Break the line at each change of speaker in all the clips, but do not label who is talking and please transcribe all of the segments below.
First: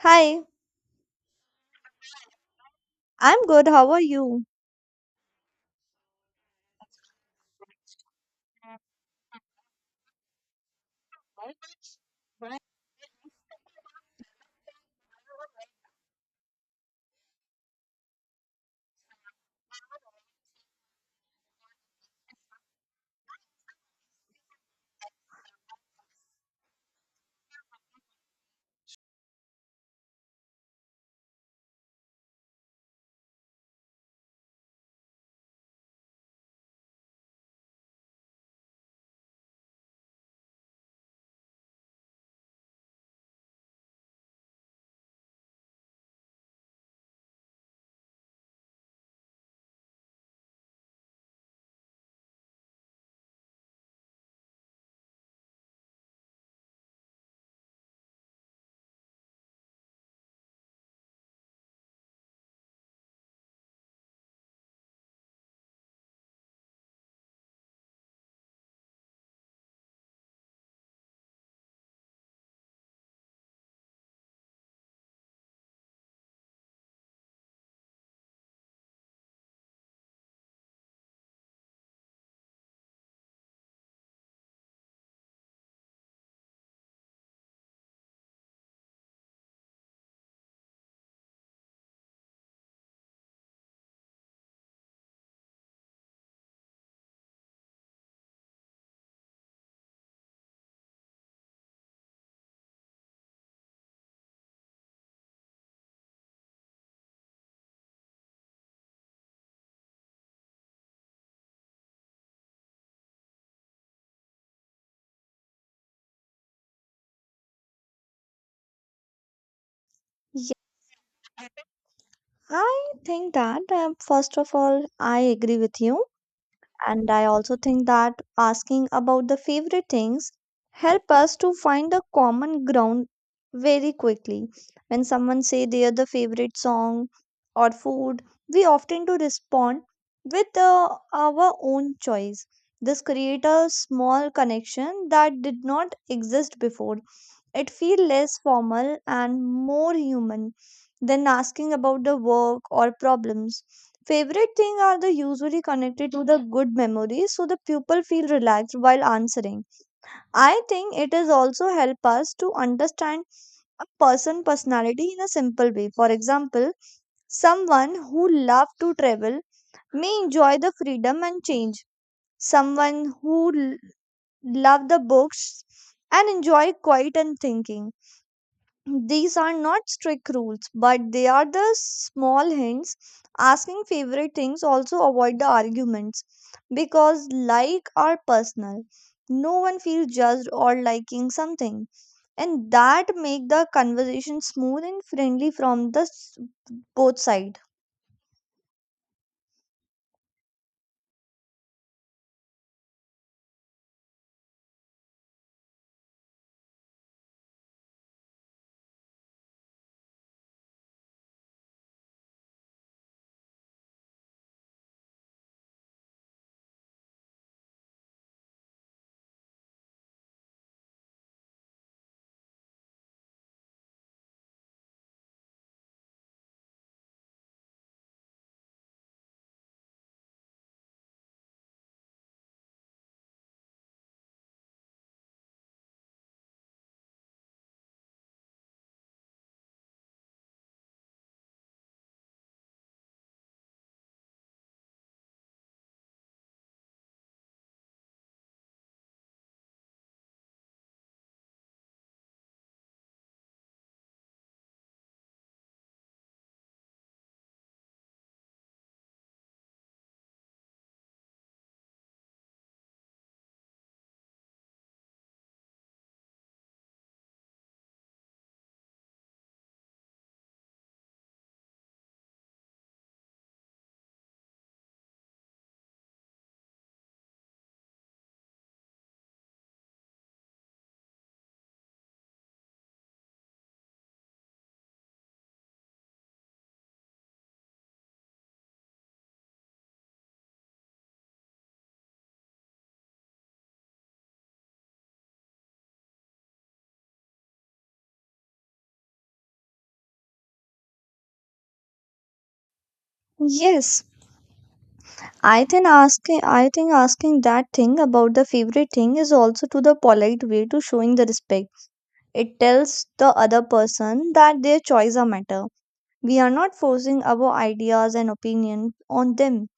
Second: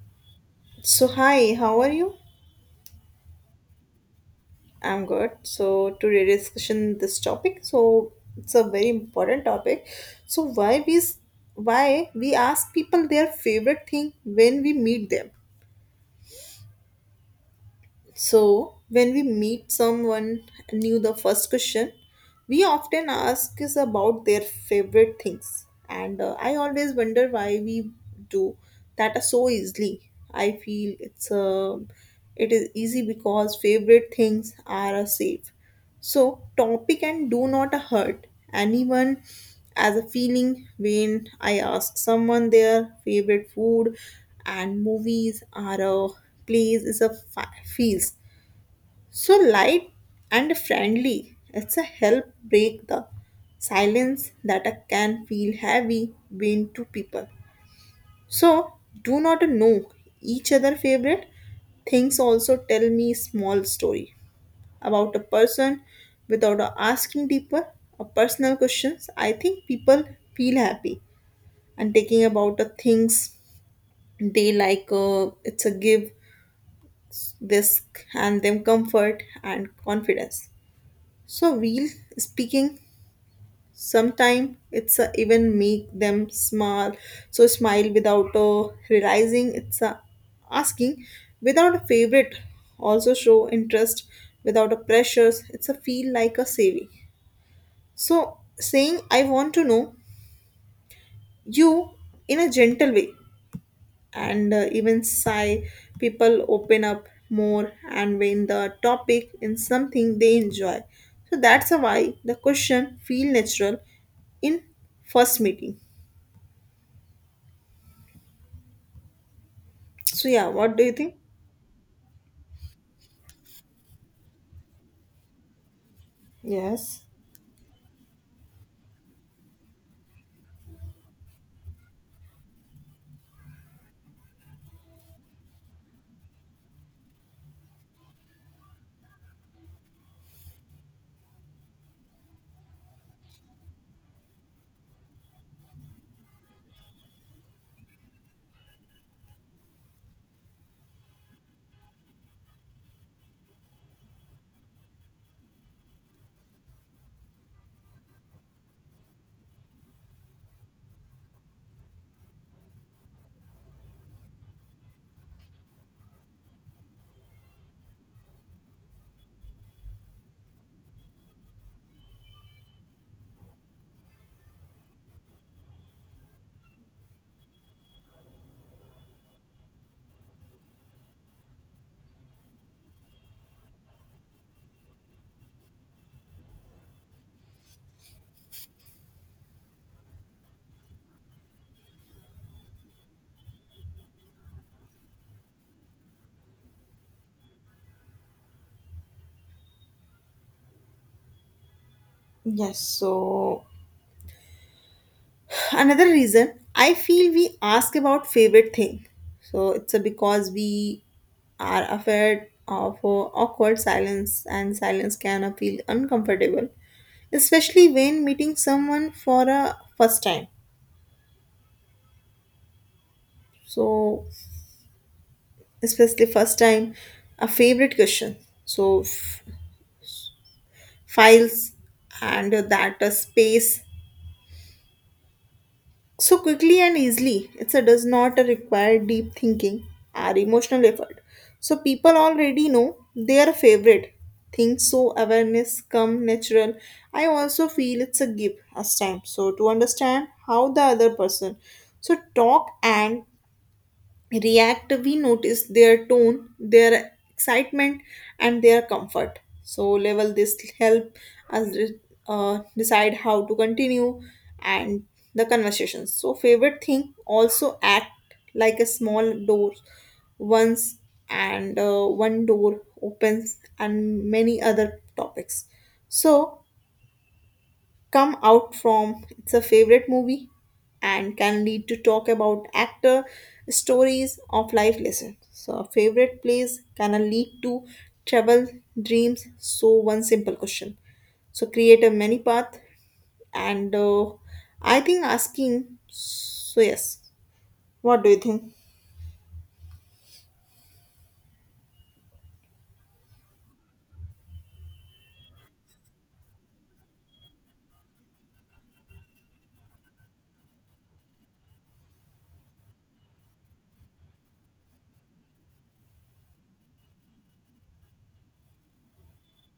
Hi,
So hi, how are you?
I'm good. How are you?
I'm good. So today discussion this topic. So it's a very important topic. So why we ask people their favorite thing when we meet them. So when we meet someone new, the first question. We often ask us about their favorite things, and I always wonder why we do that so easily. I feel it is easy because favorite things are safe. So topic and do not hurt anyone as a feeling when I ask someone their favorite food and movies are a plays is a feels so light and friendly. It's a help break the silence that a can feel heavy between two people. So do not know each other favorite things also tell me small story about a person without asking deeper or personal questions. I think people feel happy and taking about the things they like, it's a give this and them comfort and confidence. So, real speaking, sometimes it's a even make them smile, so smile without realizing it's a asking, without a favorite, also show interest, without a pressures, it's a feel like a saving. So, saying I want to know you in a gentle way, and even sigh people open up more and when the topic in something they enjoy, so that's why the question feel natural in first meeting. So yeah,
Yeah,
what do you think?
I think that first of all, I agree with you,
Yes.
and I also think that asking about the favorite things help us to find a common ground very quickly. When someone say they are the favorite song or food, we often do respond with our own choice. This create a small connection that did not exist before. It feels less formal and more human than asking about the work or problems. Favorite thing are the usually connected to the good memories so the pupil feel relaxed while answering. I think it is also help us to understand a person personality in a simple way. For example, someone who love to travel may enjoy the freedom and change. Someone who l- love the books and enjoy quiet and thinking, these are not strict rules, but they are the small hints. Asking favorite things also avoid the arguments because like are personal. No one feels judged or liking something, and that make the conversation smooth and friendly from both side.
Yes. So another reason I feel we ask about favorite thing, so it's a because we are afraid of awkward silence, and silence can feel uncomfortable especially when meeting someone for a first time. So especially first time a favorite question, so files and that space so quickly and easily. It's a does not require deep thinking or emotional effort. So people already know their favorite things, so awareness come natural. I also feel it's a give as time. So to understand how the other person so talk and react, we notice their tone, their excitement and their comfort, so level this help us decide how to continue and the conversations. So favorite thing also act like a small door once, and one door opens and many other topics so come out from it's a favorite movie and can lead to talk about actor stories of life lessons. So a favorite place can lead to travel dreams, so one simple question so create a many path, and I think asking, so yes, what do you think?
Yes, I think asking that thing about the favorite thing is also to the polite way to showing the respect. It tells the other person that their choice are matter. We are not forcing our ideas and opinion on them.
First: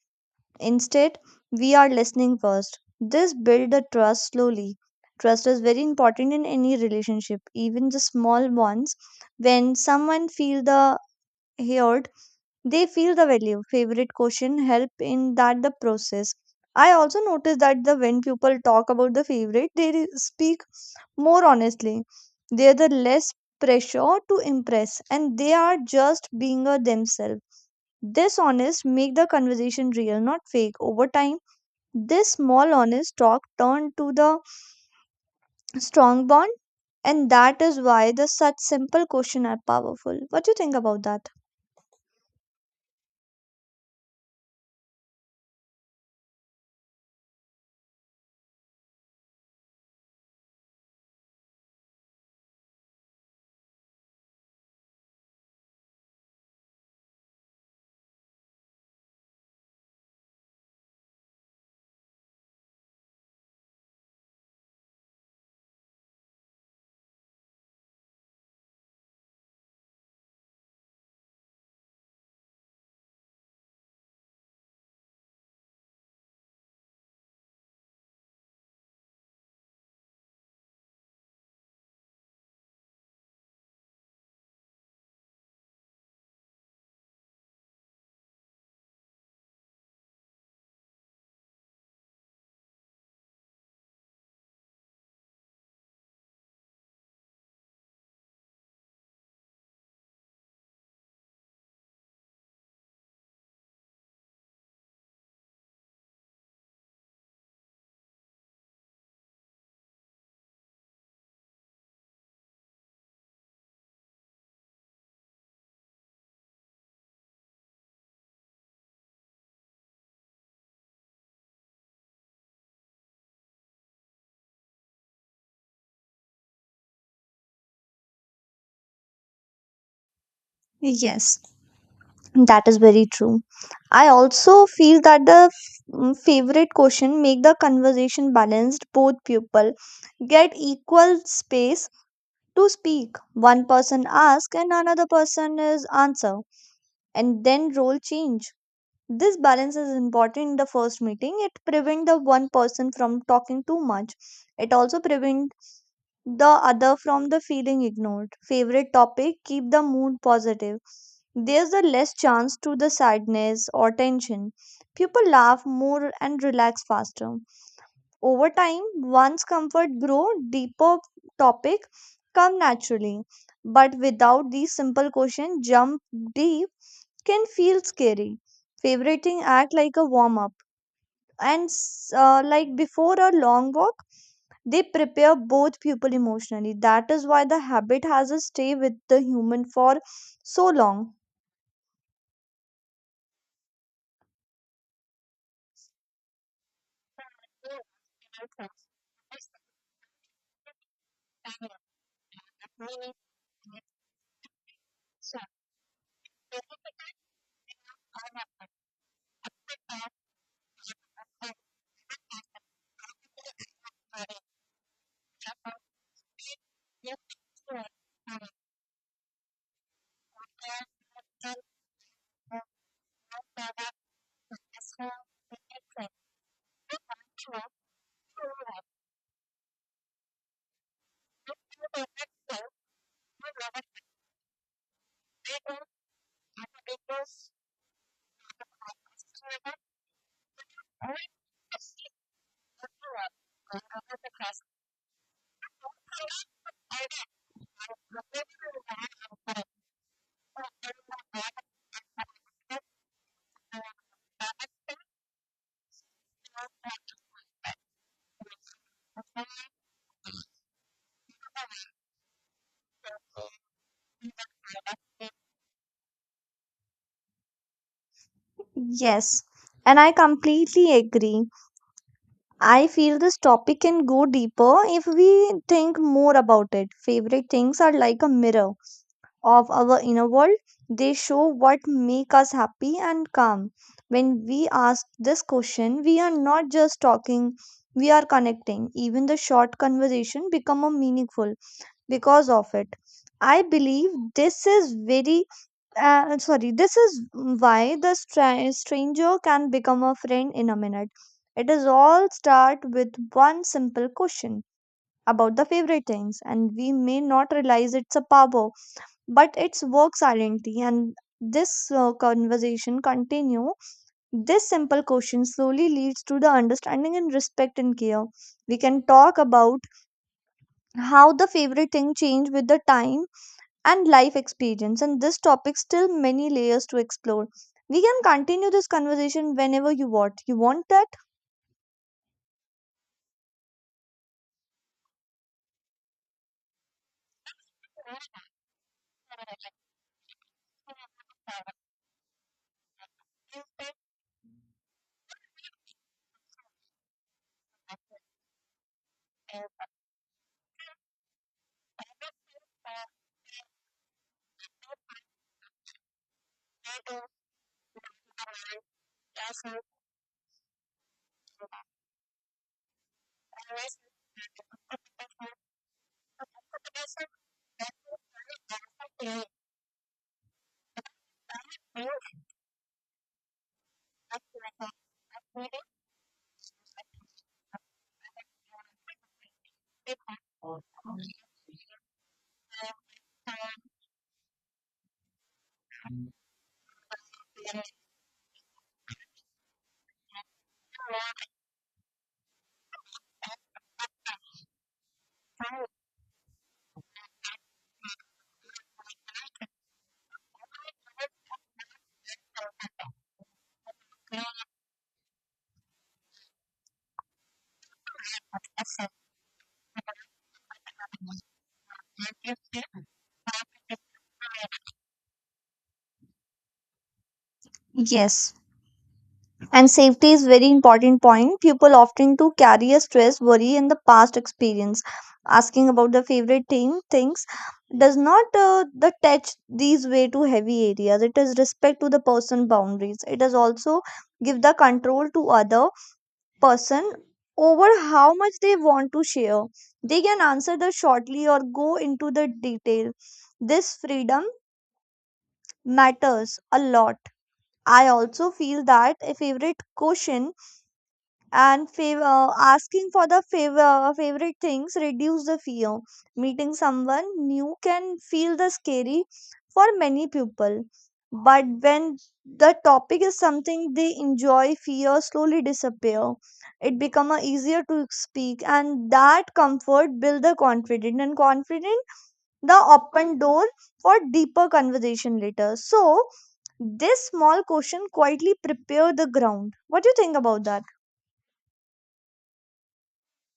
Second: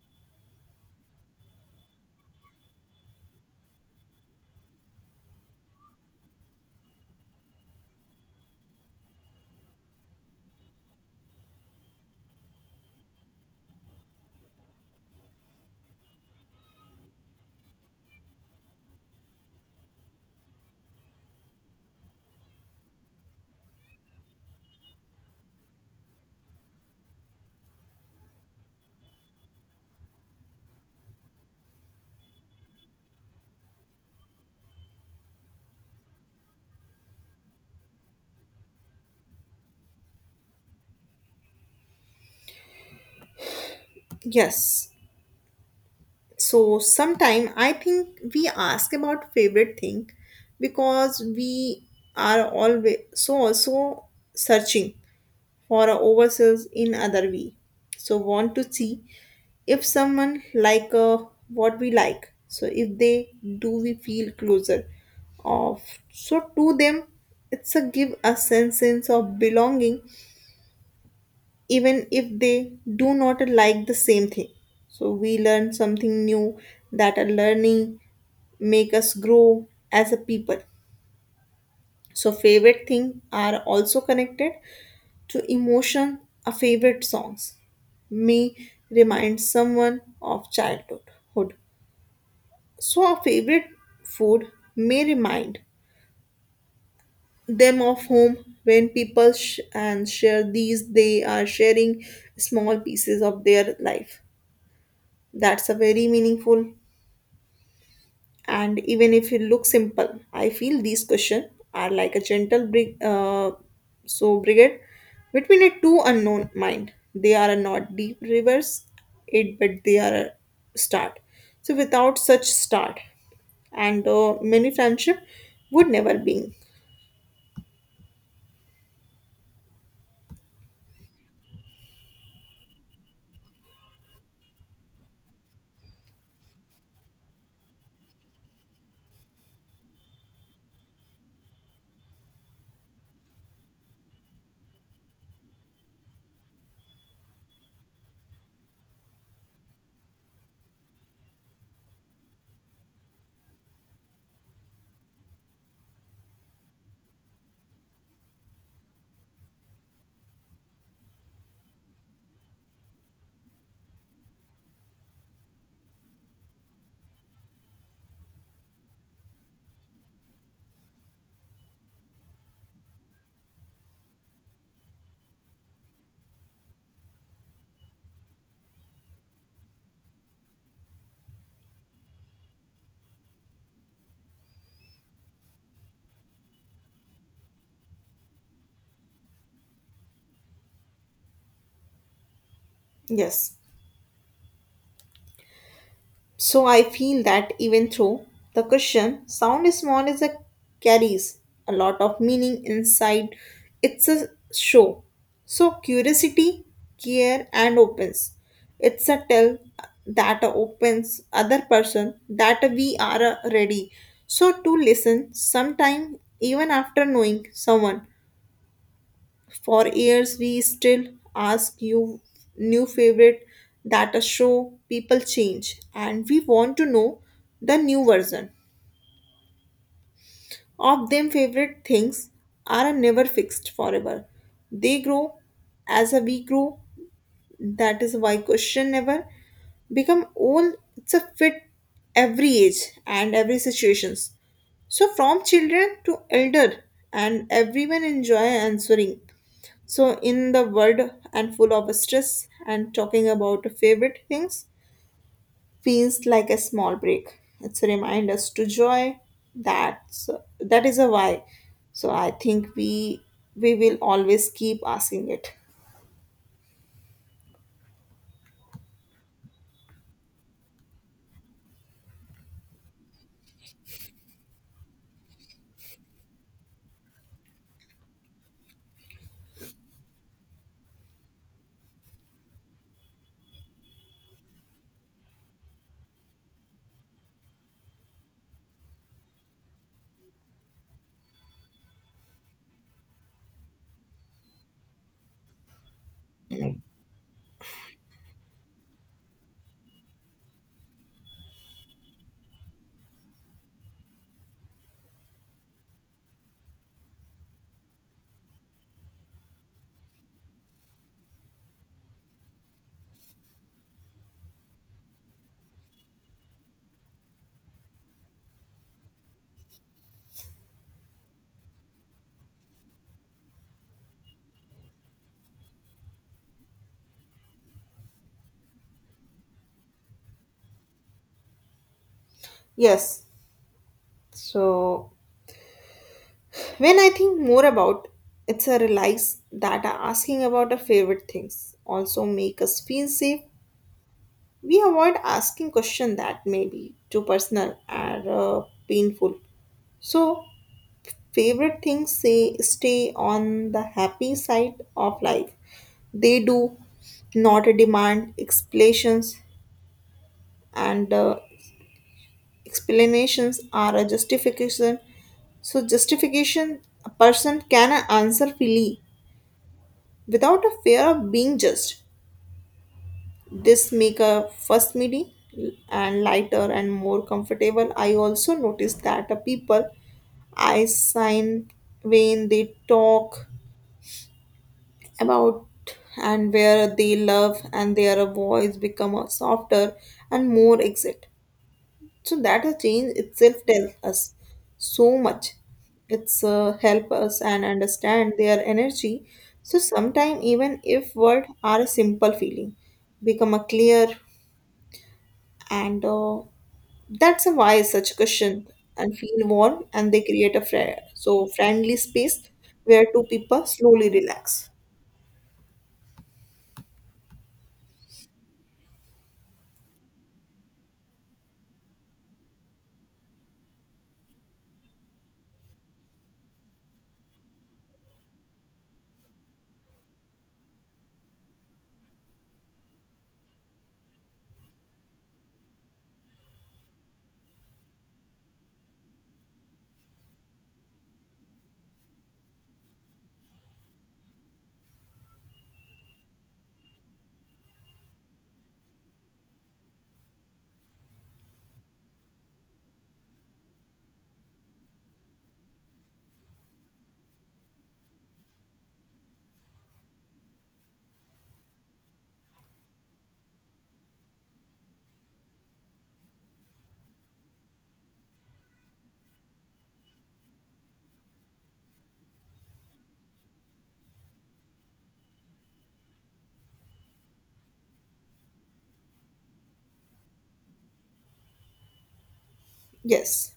Instead, we are listening first. This builds the trust slowly. Trust is very important in any relationship, even the small ones. When someone feel the heard, they feel the value. Favorite question help in that the process. I also notice that the when people talk about the favorite, speak more honestly. They're the less pressure to impress and they are just being a themselves. This honest make the conversation real, not fake. Over time, this small honest talk turned to the strong bond, and that is why the such simple question are powerful. What do you think about that?
Yes. So sometime I think we ask about favorite thing because we are always so also searching for ourselves in other way. So want to see if someone like, what we like. So if they do, we feel closer of. So to them, it's a give a sense of belonging, even if they do not like the same thing. So we learn something new that a learning make us grow as a people. So favorite thing are also connected to emotion are favorite songs may remind someone of childhood. Hood. So a favorite food may remind them of home when people and share these, they are sharing small pieces of their life. That's a very meaningful, and even if it looks simple, I feel these questions are like a gentle so brigade between a two unknown mind. They are not deep rivers it but they are a start. So without such start, and many friendship would never be.
Yes, that is very true. I also feel that favorite question make the conversation balanced. Both people get equal space to speak. One person ask and another person is answer, and then role change. This balance is important in the first meeting. It prevents the one person from talking too much. It also prevents the other from the feeling ignored. Favorite topic keep the mood positive. There's a less chance to the sadness or tension. People laugh more and relax faster. Over time, one's comfort grow, deeper topic come naturally. But without these simple questions, jump deep can feel scary. Favoriting act like a warm up, and like before a long walk, they prepare both people emotionally. That is why the habit has a stay with the human for so long.
Yes. So I feel that even though the question sound is small is a carries a lot of meaning inside it's a show. So curiosity, care and opens. It's a tell that opens other person that we are ready. So to listen sometime even after knowing someone for years, we still ask you new favorite, that a show people change, and we want to know the new version of them. Favorite things are never fixed forever; they grow as a we grow. That is why question never become old. It's a fit every age and every situations. So from children to elder, and everyone enjoy answering. So, in the world and full of stress, and talking about favorite things feels like a small break. It's a reminder us to joy. That's that is a why. So I think we will always keep asking it.
Yes, and I completely agree. I feel this topic can go deeper if we think more about it. Favorite things are like a mirror of our inner world. They show what make us happy and calm. When we ask this question, we are not just talking, we are connecting. Even the short conversation become a meaningful because of it. I believe this is very sorry, this is why the stranger can become a friend in a minute. It is all start with one simple question about the favorite things, and we may not realize it's a power, but its work silently, and this conversation continue. This simple question slowly leads to the understanding and respect and care. We can talk about how the favorite thing change with the time and life experience, and this topic still many layers to explore. We can continue this conversation whenever you want that.
Yes. So when I think more about it's a realize that asking about our favorite things also make us feel safe. We avoid asking question that may be too personal or painful. So favorite things say stay on the happy side of life. They do not demand explanations, and explanations are a justification. So, justification a person can answer freely without a fear of being judged. This make a first meeting and lighter and more comfortable. I also noticed that the people I sign when they talk about and where they love and their voice become a softer and more exit. So that a change itself tells us so much. It's help us and understand their energy. So sometimes even if words are a simple feeling, become a clear, and that's a why such question and feel warm and they create a so friendly space where two people slowly relax.
Yes, and safety is very important point. People often to carry a stress, worry, and the past experience. Asking about the favorite team things does not the touch these way to heavy areas. It is respect to the person boundaries. It is also give the control to other person over how much they want to share. They can answer the shortly or go into the detail. This freedom matters a lot. I also feel that a favorite question and asking for the favorite things reduce the fear. Meeting someone new can feel the scary for many people, but when the topic is something they enjoy, fear slowly disappear. It become a easier to speak, and that comfort build the confident and confident, the open door for deeper conversation later. So this small question quietly prepare the ground. What do you think about that?
Yes.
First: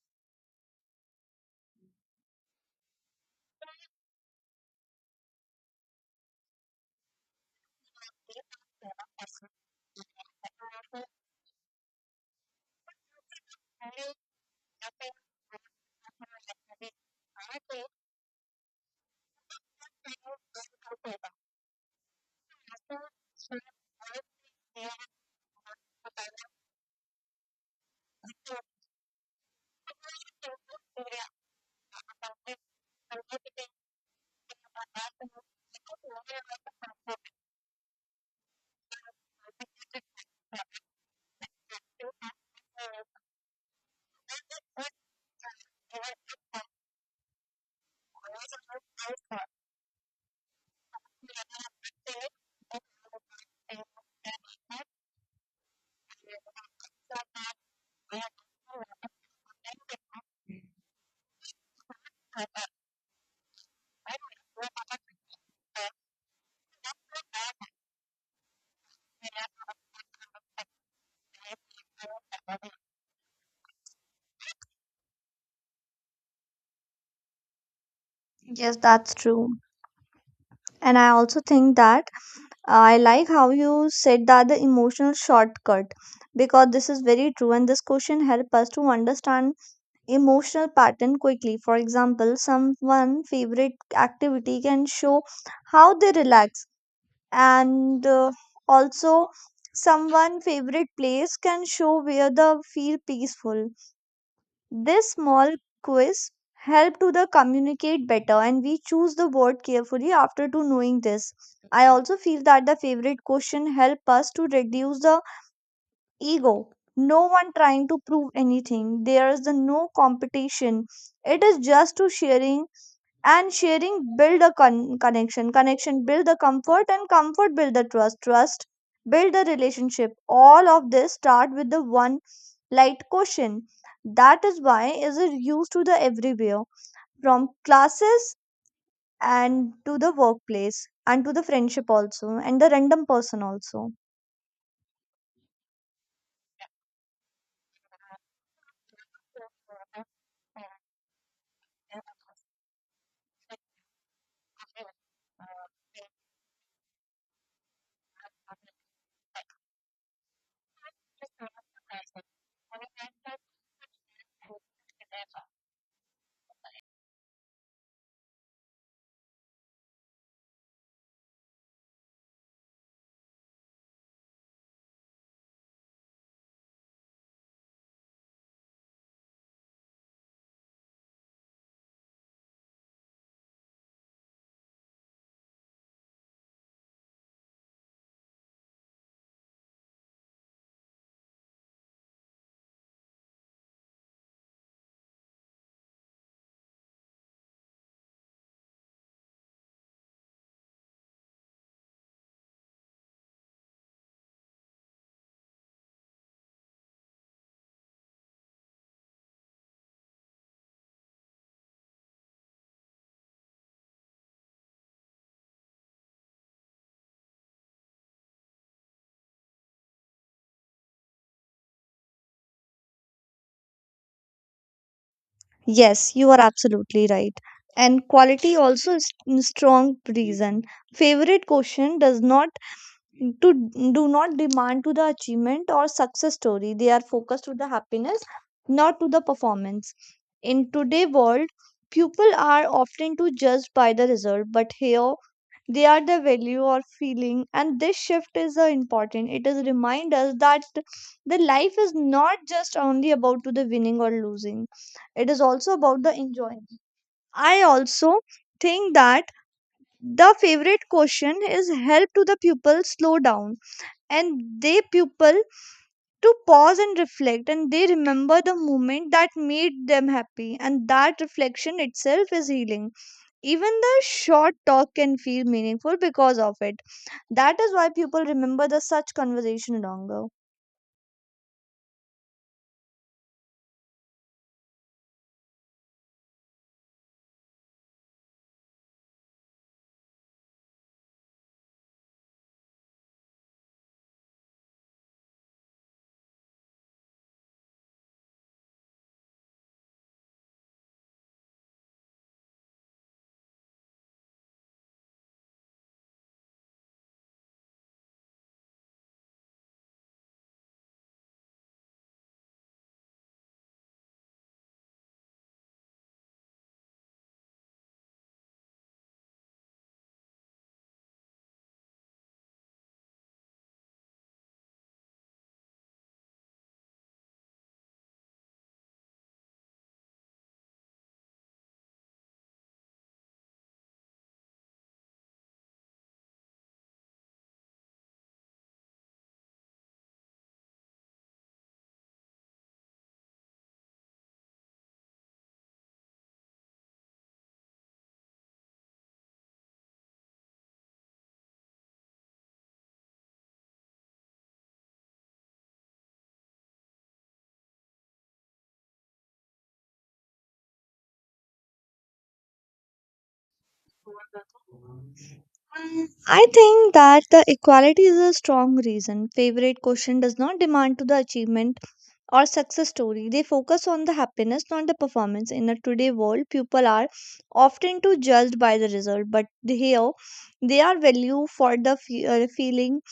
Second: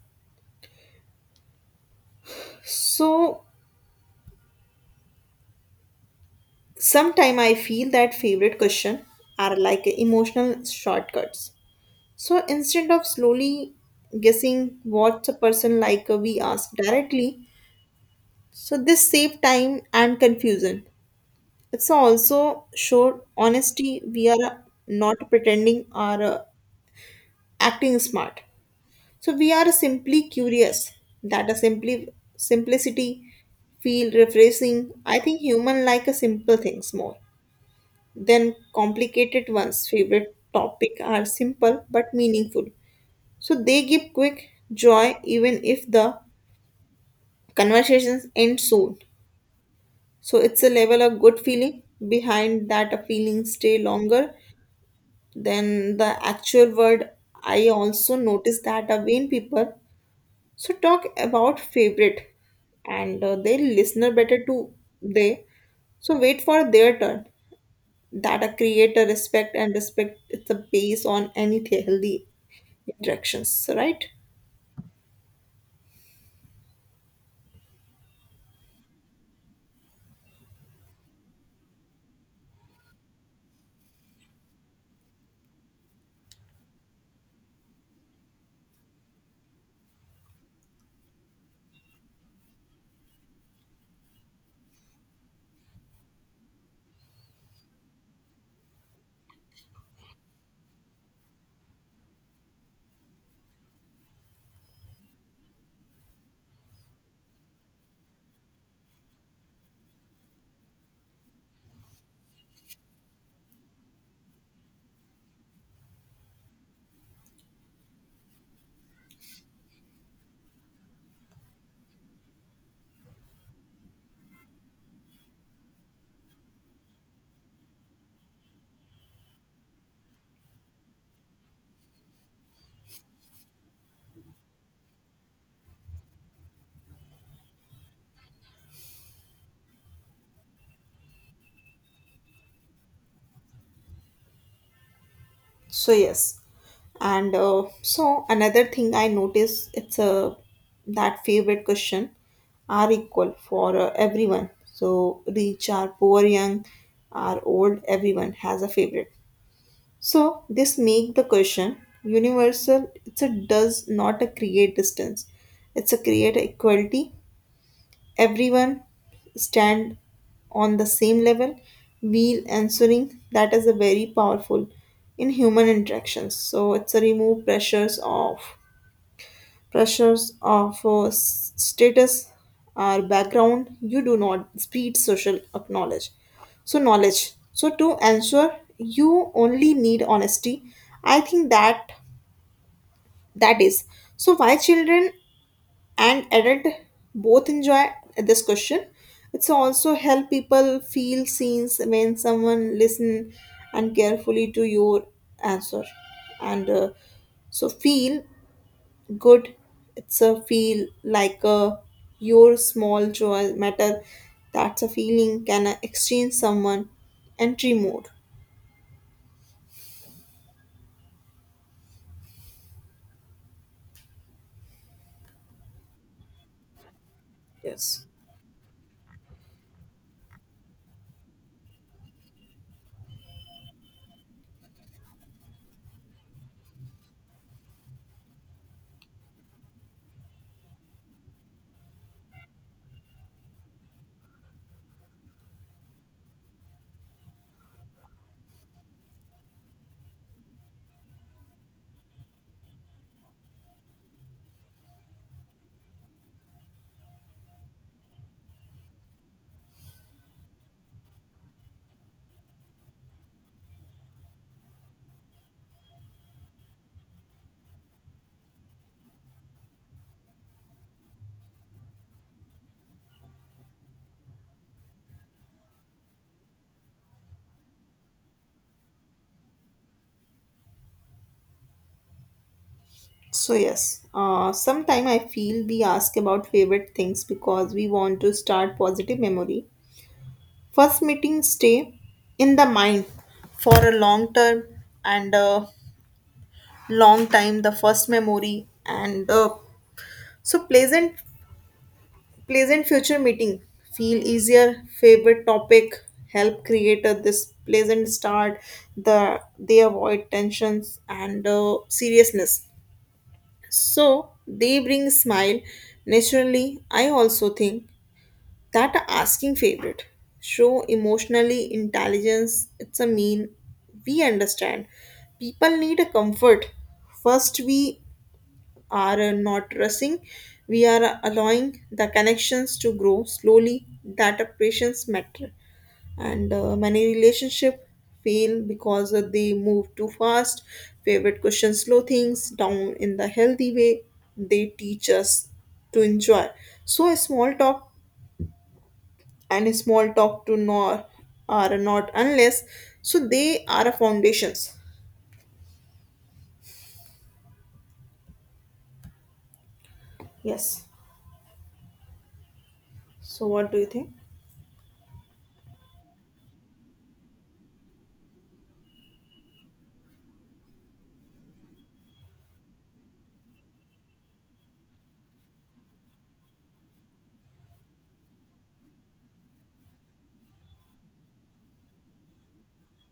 So sometimes I feel that favorite question are like emotional shortcuts. So instead of slowly guessing what a person like, we ask directly. So this save time and confusion. It's also show honesty. We are not pretending or acting smart. So we are simply curious. That a simply simplicity feel refreshing. I think human like a simple things more. Then complicated ones. Favorite topic are simple but meaningful. So they give quick joy even if the conversations end soon. So it's a level of good feeling. Behind that a feeling stay longer than the actual word. I also notice that a vain people so talk about favorite, and they listener better to they so wait for their turn, that a creator respect, and respect is the base on any healthy interactions, right?
Yes, that's true. And I also think that I like how you said that the emotional shortcut, because this is very true and this question help us to understand emotional pattern quickly. For example, someone favorite activity can show how they relax, and also someone favorite place can show where they feel peaceful. This small quiz help to the communicate better, and we choose the word carefully after to knowing this. I also feel that the favorite question help us to reduce the ego. No one trying to prove anything. There is the no competition. It is just to sharing, and sharing build a connection. Connection build the comfort, and comfort build the trust. Trust build the relationship. All of this start with the one light question. That is why is it used to the everywhere, from classes and to the workplace and to the friendship also and the random person also.
So yes, and so another thing I notice it's a that favorite question are equal for everyone, so rich are poor, young are old, everyone has a favorite. So this make the question universal. It's a does not a create distance. It's a create equality. Everyone stand on the same level while answering, that is a very powerful in human interactions. So it's a remove pressures of status or background. You do not speed social acknowledge so knowledge, so to answer you only need honesty. I think that is so why children and adult both enjoy this question. It's also help people feel seen when someone listen and carefully to your answer, and so feel good. It's a feel like a your small joy matter. That's a feeling can exchange someone entry mode.
Yes, you are absolutely right.
Yes.
And quality also is in strong reason. Favorite question does not to do not demand to the achievement or success story. They are focused to the happiness, not to the performance. In today world, people are often to judged by the result, but here they are the value or feeling, and this shift is important. It is remind us that the life is not just only about to the winning or losing. It is also about the enjoying. I also think that the favorite question is help to the pupil slow down, and they people to pause and reflect, and they remember the moment that made them happy, and that reflection itself is healing. Even the short talk can feel meaningful because of it. That is why people remember the such conversation longer.
So yes, sometime I feel we ask about favorite things because we want to start positive memory. First meeting stay in the mind for a long term and a long time, the first memory, and so pleasant future meeting feel easier. Favorite topic help create a, this pleasant start, they avoid tensions and seriousness. So they bring smile naturally. I also think that asking favorite show emotionally intelligence. It's a mean we understand people need a comfort first. We are not rushing. We are allowing the connections to grow slowly, that a patience matter, and many relationship fail because they move too fast. Favorite questions slow things down in the healthy way. They teach us to enjoy so small talk, and small talk to nor are not unless, so they are a foundations. Yes, so what do you think?
I think that the equality is a strong reason. Favorite question does not demand to the achievement or success story. They focus on the happiness, not the performance. In a today world, people are often too judged by the result, but here they are value for the feeling.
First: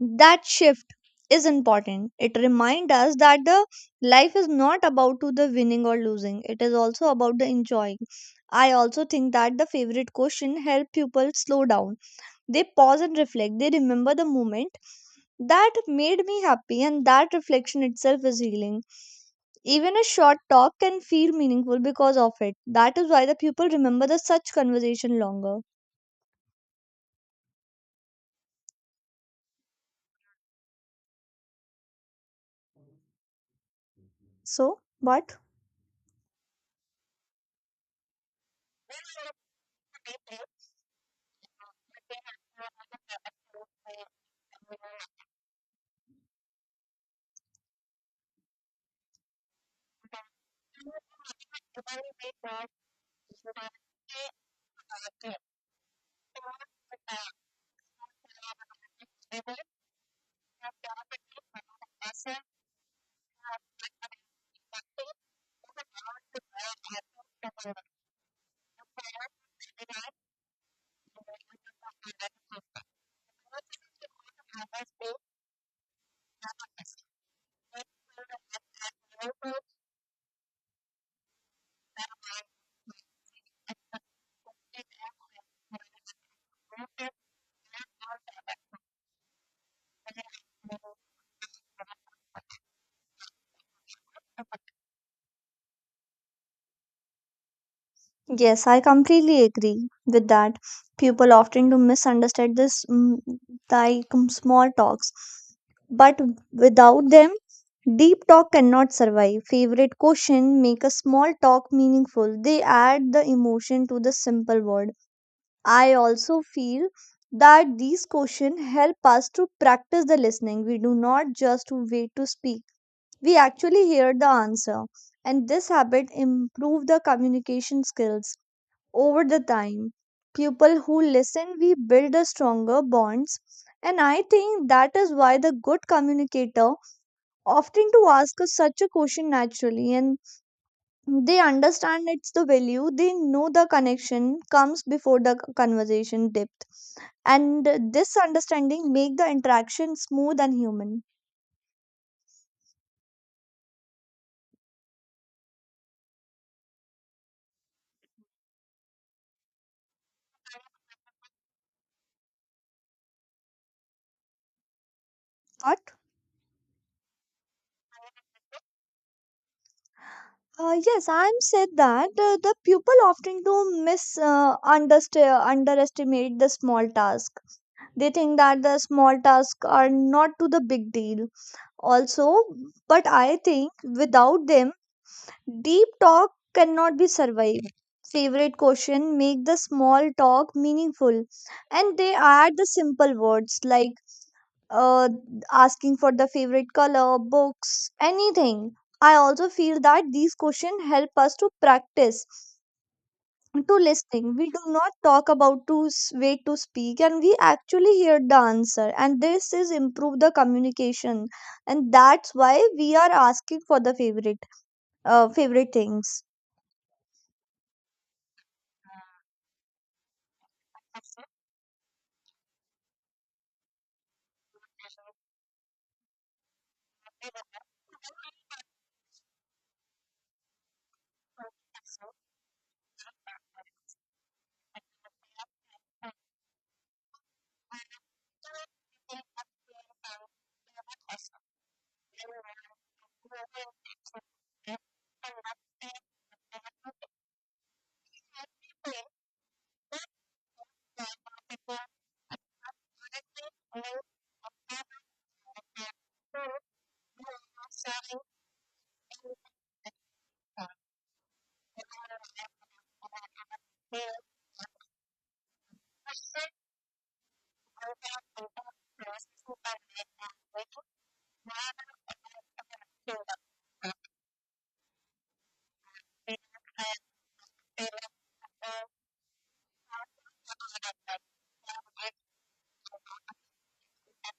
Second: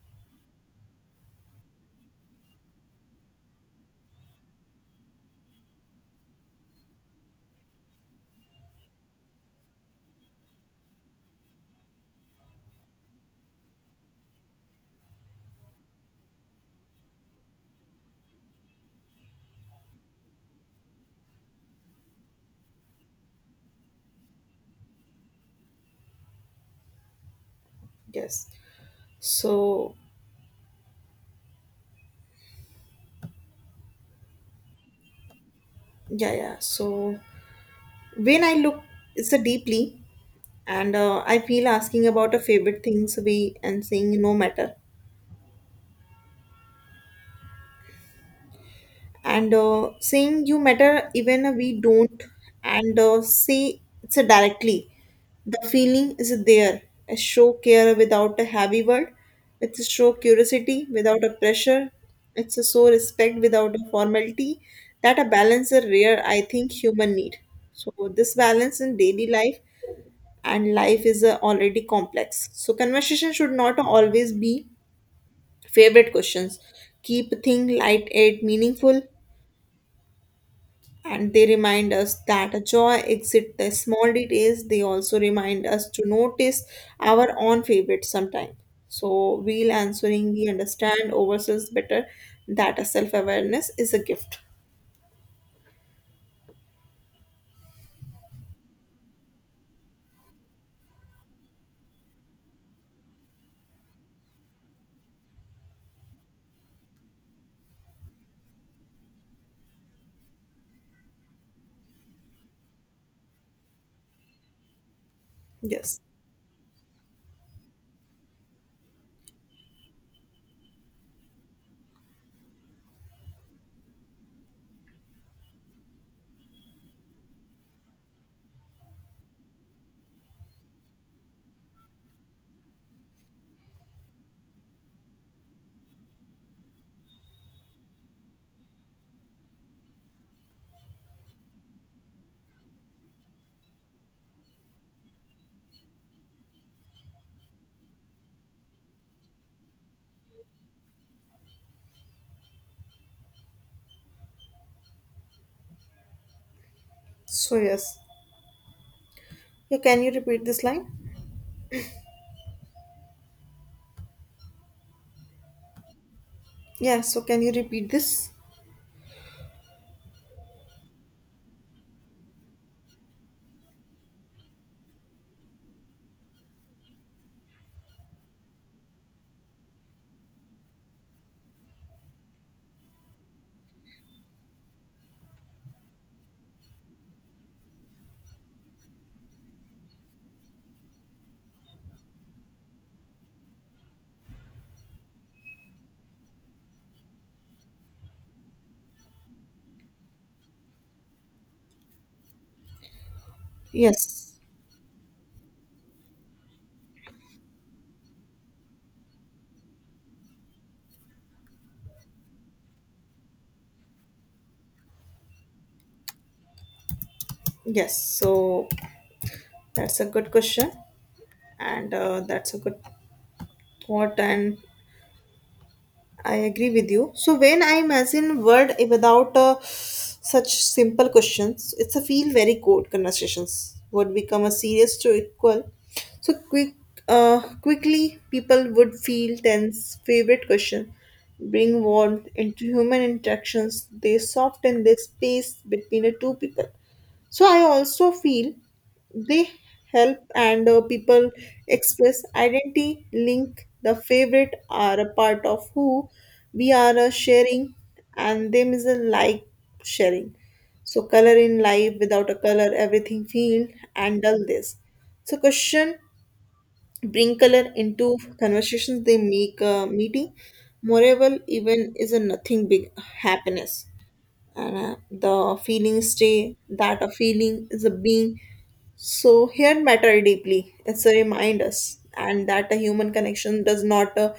That shift is important. It reminds us that the life is not about to the winning or losing. It is also about the enjoying. I also think that the favorite question help people slow down. They pause and reflect. They remember the moment that made me happy, and that reflection itself is healing. Even a short talk can feel meaningful because of it. That is why the people remember the such conversation longer.
Yes. So
So, what?
yeah, yeah, so when I look it's a deeply, and I feel asking about a favorite things we and saying no matter, and saying you matter even we don't, and say it's directly. The feeling is there, a show care without a heavy word. It's a show curiosity without a pressure. It's a show respect without a formality. That a balance is a rare, I think human need. So this balance in daily life, and life is already complex. So conversation should not always be favorite questions, keep thing light and meaningful, and they remind us that a joy exits the small details. They also remind us to notice our own favorites sometime. So while answering we understand ourselves better. That a self-awareness is a gift.
Yes, I completely agree with that. People often do misunderstand this like small talks, but without them, deep talk cannot survive. Favorite question make a small talk meaningful. They add the emotion to the simple word. I
Yes.
also feel that these questions help us to practice the listening. We do not just wait to speak. We actually hear the answer. And this habit improve the communication skills over the time. People who listen, we build a stronger bonds. And I think that is why the good communicator often to ask us such a question naturally, and they understand it's the value. They know the connection comes before the conversation depth, and this understanding make the interaction smooth and human.
So yes, yeah, can you repeat this line?
What?
Yeah, so can you repeat this?
Yes, I'm said that the pupil often do underestimate the small task. They think that the small tasks are not to the big deal also, but I think without them, deep talk cannot be survived. Favorite question make the small talk meaningful, and they add the simple words like uh, asking for the favorite color, books, anything. I also feel that these questions help us to practice to listening.
Yes,
We do not talk about to wait to speak, and we actually hear the answer. And this is improve the communication, and that's why we are asking for the favorite things.
yes. So that's a good question, and that's a good thought, and I agree with you. So when I imagine word without such simple questions, it's a feel very cold conversations would become a serious to equal. So quick, quickly people would feel tense. Favorite question, bring warmth into human interactions. They soften the space between the two people. So I also feel they help and people express identity, link the favorite are a part of who we are sharing, and them is a like sharing. So color in life without a color, everything feel and dull this. So question bring color into conversations. They make a meeting. Moreover, even is a nothing big happiness and the feeling stay that a feeling is a being so here matter deeply. It's a remind us, and that a human connection does not uh,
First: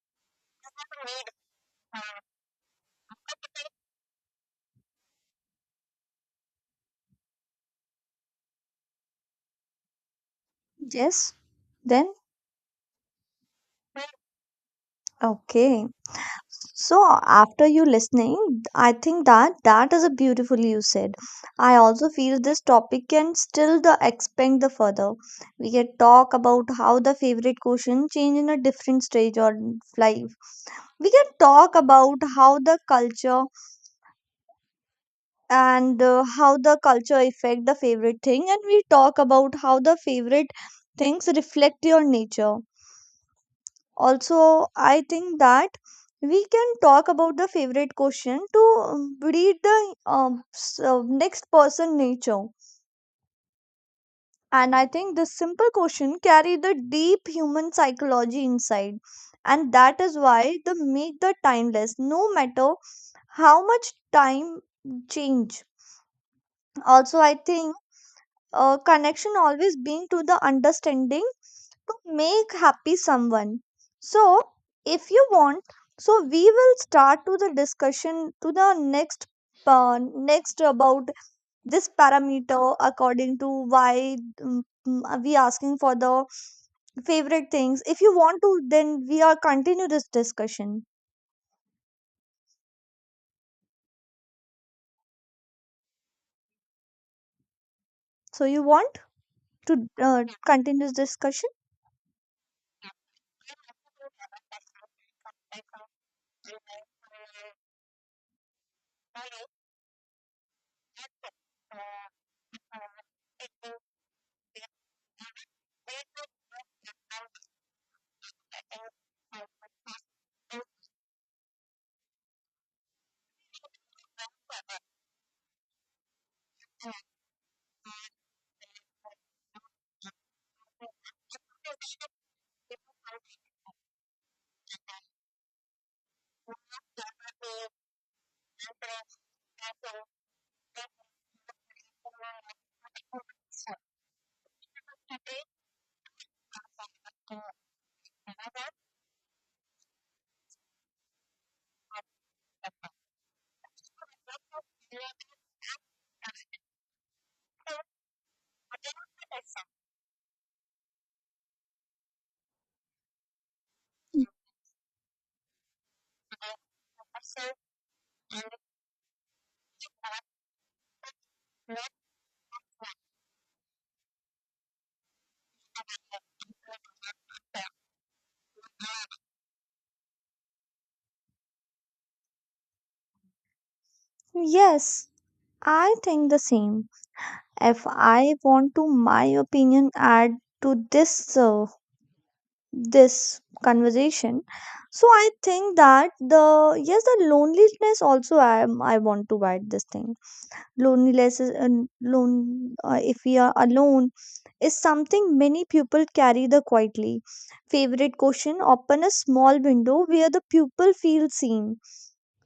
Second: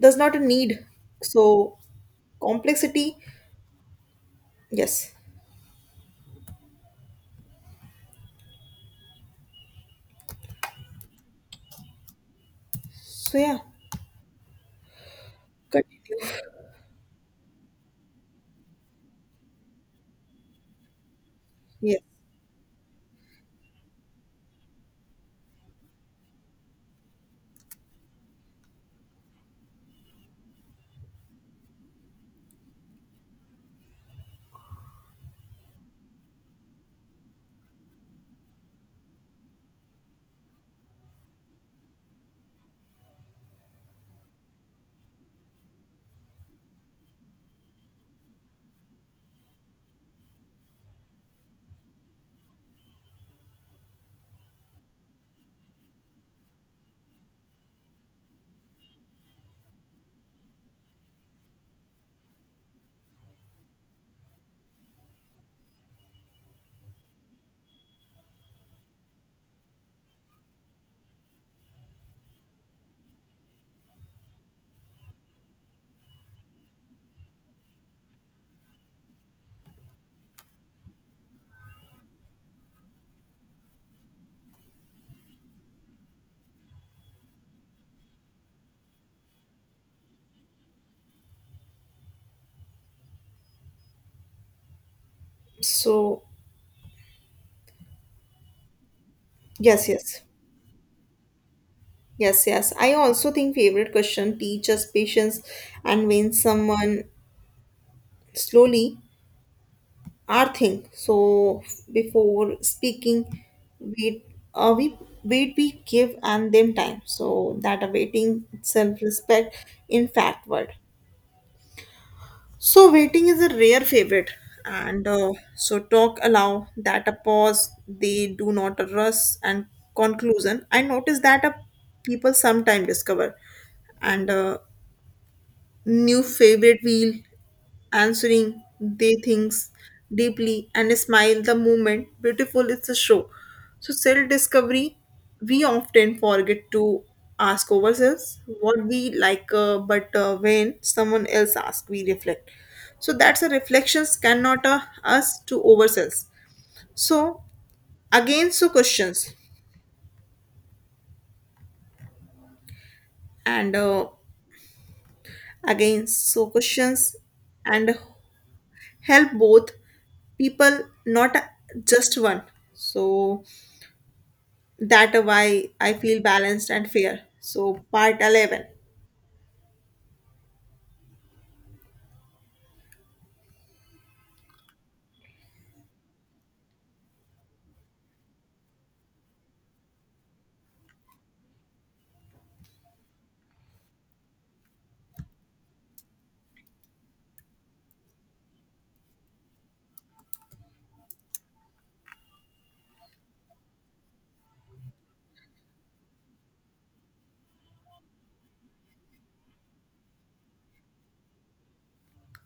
does not a need. So complexity, yes.
Yes. Then
So yeah,
okay.
continue.
So after you listening, I think that that is a beautiful you said. I
Yes.
also feel this topic can still the expand the further. We can talk about how the favorite question change in a different stage of life. We can talk about how the culture and how the culture affect the favorite thing, and we talk about how the favorite things reflect your nature. Also, I think that we can talk about the favorite question to read the next person nature. And I think this simple question carry the deep human psychology inside. And that is why they make the timeless, no matter how much time change. Also, I think connection always being to the understanding to make happy someone. So, if you want, so we will start to the discussion to the next uh, next about this parameter according to why mm, we asking for the favorite things. If you want to, then we are continue this discussion.
So
So you want
yes,
to
yes,
continue this discussion?
yes, yes. I also think favorite question teaches patience, and when someone slowly our thing. So before speaking, wait, uh, we we give and them time. So that awaiting self respect in fact word. So waiting is a rare favorite, and so talk allow that a pause. They do not a rush and conclusion. I notice that a people sometime discover and new favorite wheel answering they things deeply and smile the moment beautiful is a show so self discovery we often forget to ask ourselves what we like but when someone else asks we reflect so that's a reflections cannot us to ourselves so again so questions and uh, again so questions and help both people not just one so that why I feel balanced and fair so part 11.
Yes, I think the same. If I want to my opinion add to this this conversation, so I think that the yes the loneliness also, I want to write this thing. Loneliness is lone if we are alone is something many people carry the quietly. Favorite question open a small window where the pupil feels seen.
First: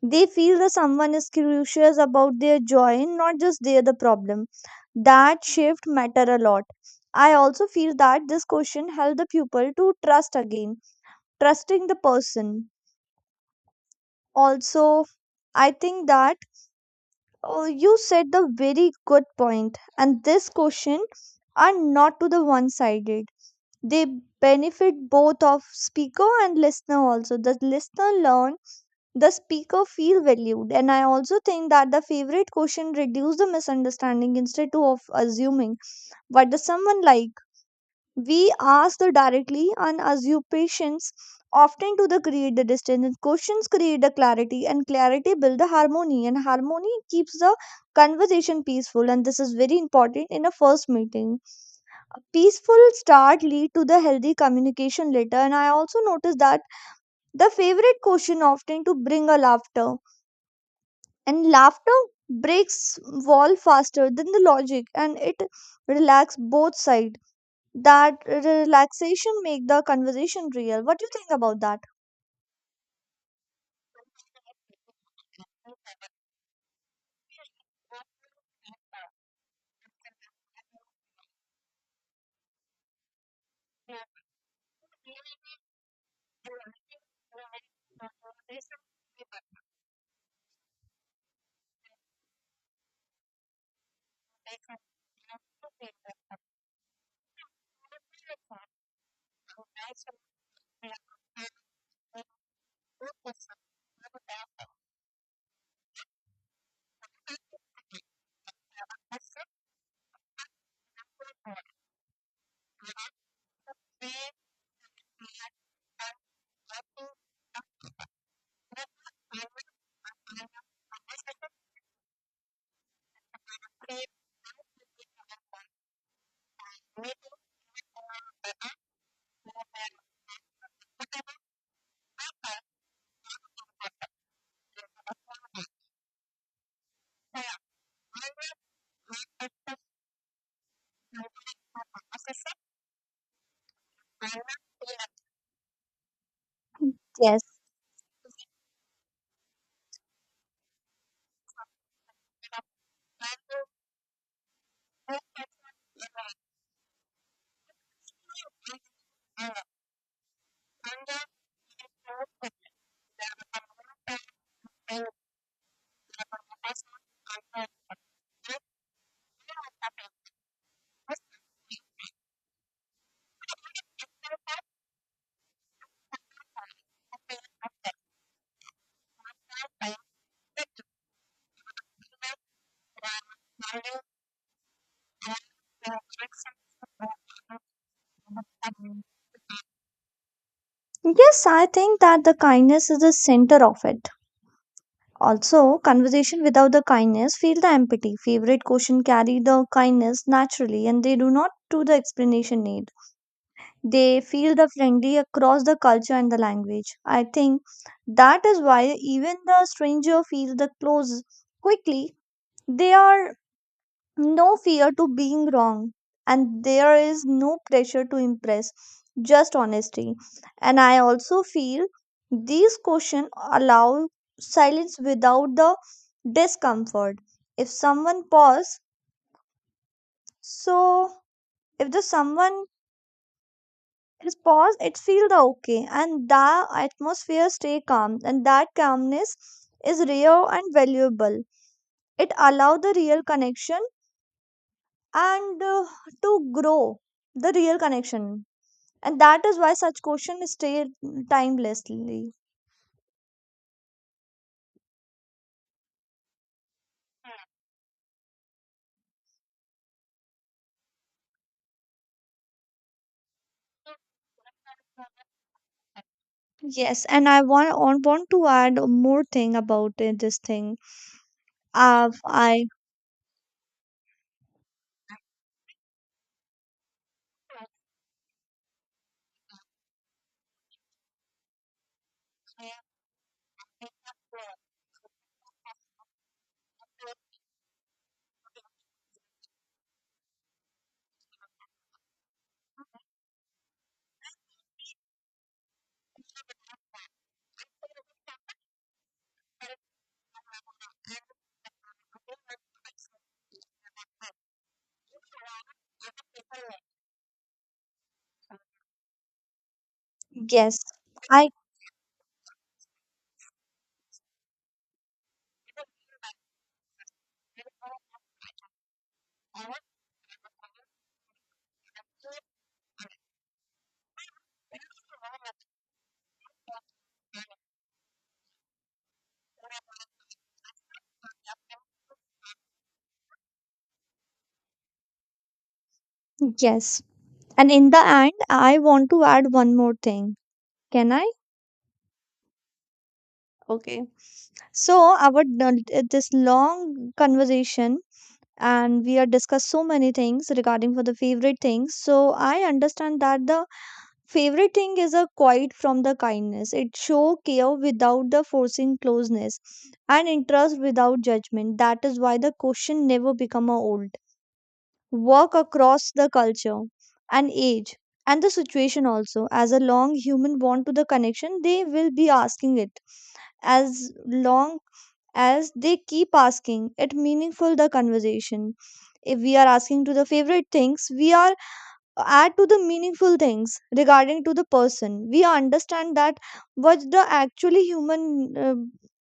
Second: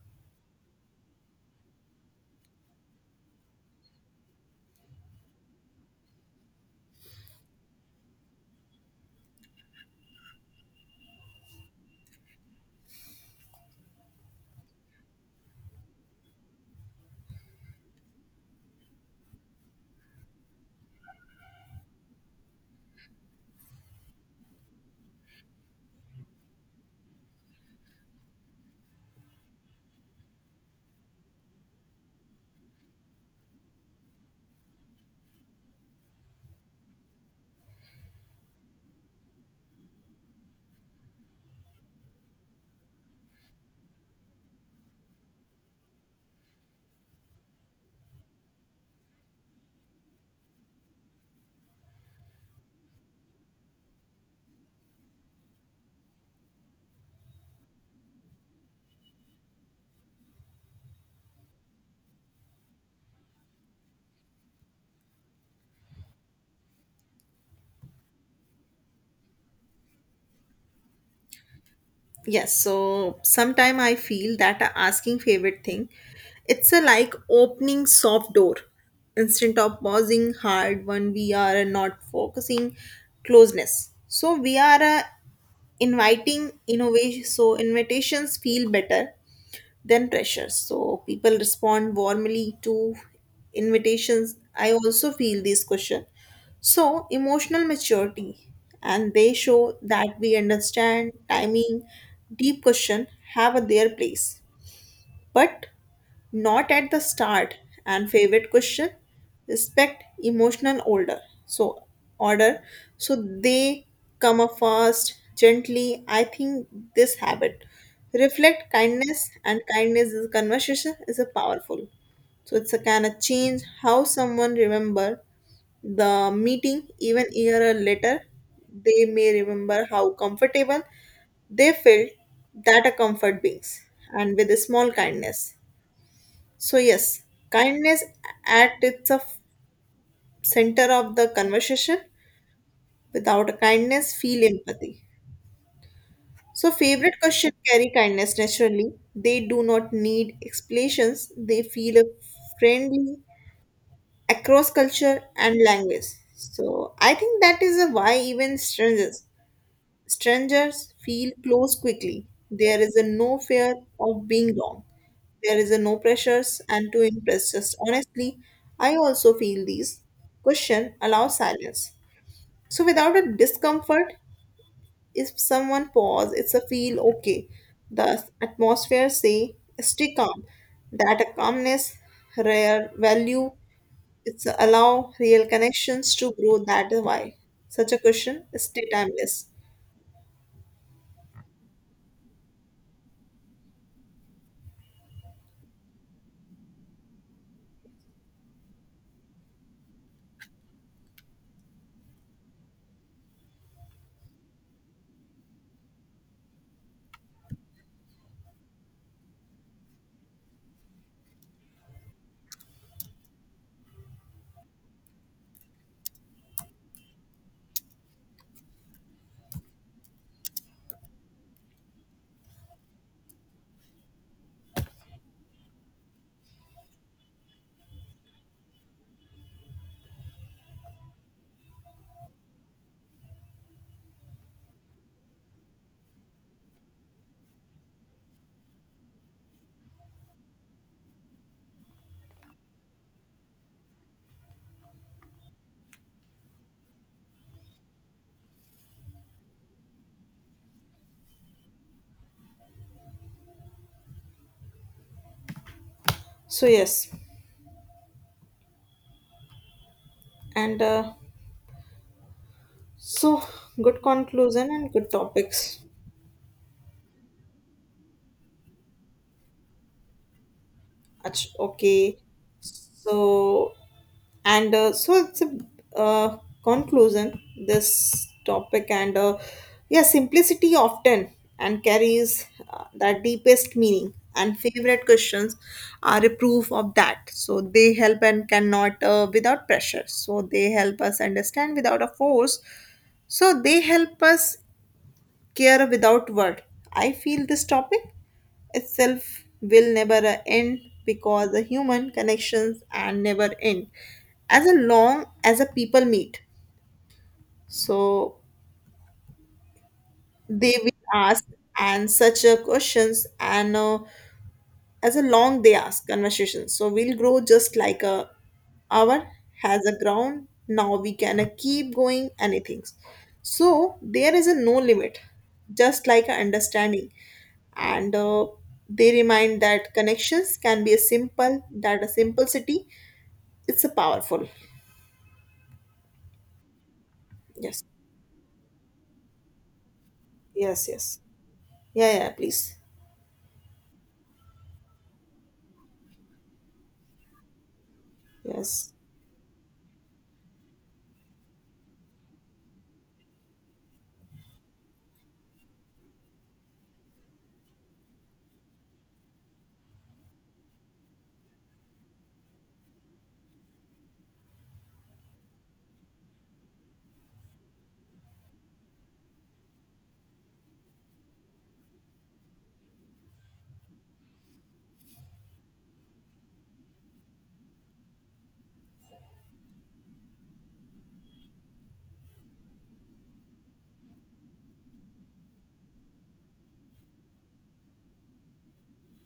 They feel that someone is curious about their joy and not just their the problem. That shift matter a lot. I also feel that this question help the pupil to trust again, trusting the person. Also, I think that you said the very good point, and this question are not to the one sided. They benefit both of speaker and listener. Also the listener learn, the speaker feel valued. And I also think that the favorite question reduce the misunderstanding instead to of assuming what does someone like. We ask the directly and assume patience often to the create the distance, and questions create the clarity, and clarity build the harmony, and harmony keeps the conversation peaceful, and this is very important in a first meeting. A peaceful start lead to the healthy communication later. And I also noticed that the favorite question often to bring a laughter, and laughter breaks wall faster than the logic, and it relax both sides. That relaxation make the conversation real. What do you think about that?
Yes, so sometime I feel that a asking favorite thing, it's a like opening soft door instead of pausing hard when we are not focusing closeness so we are inviting innovation so invitations feel better then pressure. So people respond warmly to invitations. I also feel this question. So emotional maturity, and they show that we understand timing, deep question have a their place. But not at the start and favorite question respect emotional order so order they come up first gently. I think this habit reflect kindness and kindness is conversation is a powerful so it's a kind of change how someone remember the meeting even year later. They may remember how comfortable they felt, that a comfort brings and with a small kindness so, yes, kindness at its of center of the conversation. Without kindness, feel empathy. So, favorite
Yes.
question carry kindness naturally. They do not need explanations. They feel friendly across culture and language. So, I think that is a why even strangers Strangers feel close quickly. There is a no fear of being wrong. There is a no pressures and to impress. Just honestly, I also feel these. Question allows silence. So without a discomfort, if someone pause, it's a feel okay. The atmosphere say stay calm. That a calmness, rare value, it's allow real connections to grow. That is why such a question stay timeless.
Yes, I think that the kindness is the center of it. Also conversation without the kindness feel the empathy. Favorite question carry the kindness naturally, and they do not do the explanation need. They feel the friendly across the culture and the language. I think that is why even the stranger feel the close quickly. They are no fear to being wrong, and there is no pressure to impress, just honesty. And I also feel these questions allow silence without the discomfort. If someone pause, so if the someone is paused, it feel the okay, and the atmosphere stay calm, and that calmness is real and valuable. It allow the real connection and to grow, the real connection. And that is why such questions stay timelessly.
So yes, and so good conclusion and good topics.
Yes, and I want to add more thing about this thing. uh,
Okay,
i
so and so it's a uh, conclusion this topic and yeah, simplicity often and carries that deepest meaning and favorite questions are a proof of that so they help and cannot without pressure so they help us understand without a force so they help us care without word. I feel this topic itself will never end because the human connections are never end as long as a people meet so
yes
they will ask
I
and such a questions and as a long they ask conversation. So we'll grow just like a hour has a ground. Now we can keep going anything. So there is a no limit, just like a understanding. And They remind that connections can be a simple, that a simplicity, it's a powerful.
yes, and
Yes.
in the end I want to add one more thing.
Yes,
Can
yes.
I?
Yeah, yeah, please.
Okay. So this long conversation,
Yes.
and we are discussed so many things regarding for the favorite things. So I understand that the favorite thing is a quiet from the kindness. It show care without the forcing closeness and interest without judgment. That is why the question never become a old. Work across the culture and age and the situation also. As a long human bond to the connection, they will be asking it. As long as they keep asking, it meaningful the conversation. If we are asking to the favorite things, we are add to the meaningful things regarding to the person. We understand that what the actually human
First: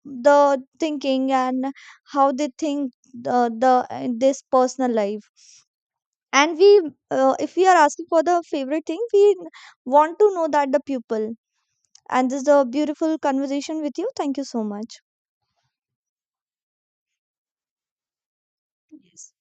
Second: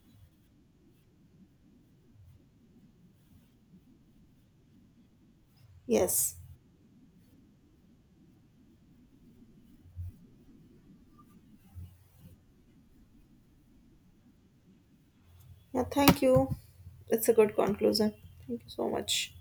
the thinking, and how they think the in this personal life.
Yes.
And we if we are asking for the favorite thing, we want to know that the pupil. And this is a beautiful conversation with you. Thank you so much.
Yeah, thank you. It's a good conclusion. Thank you so
Yes.
much.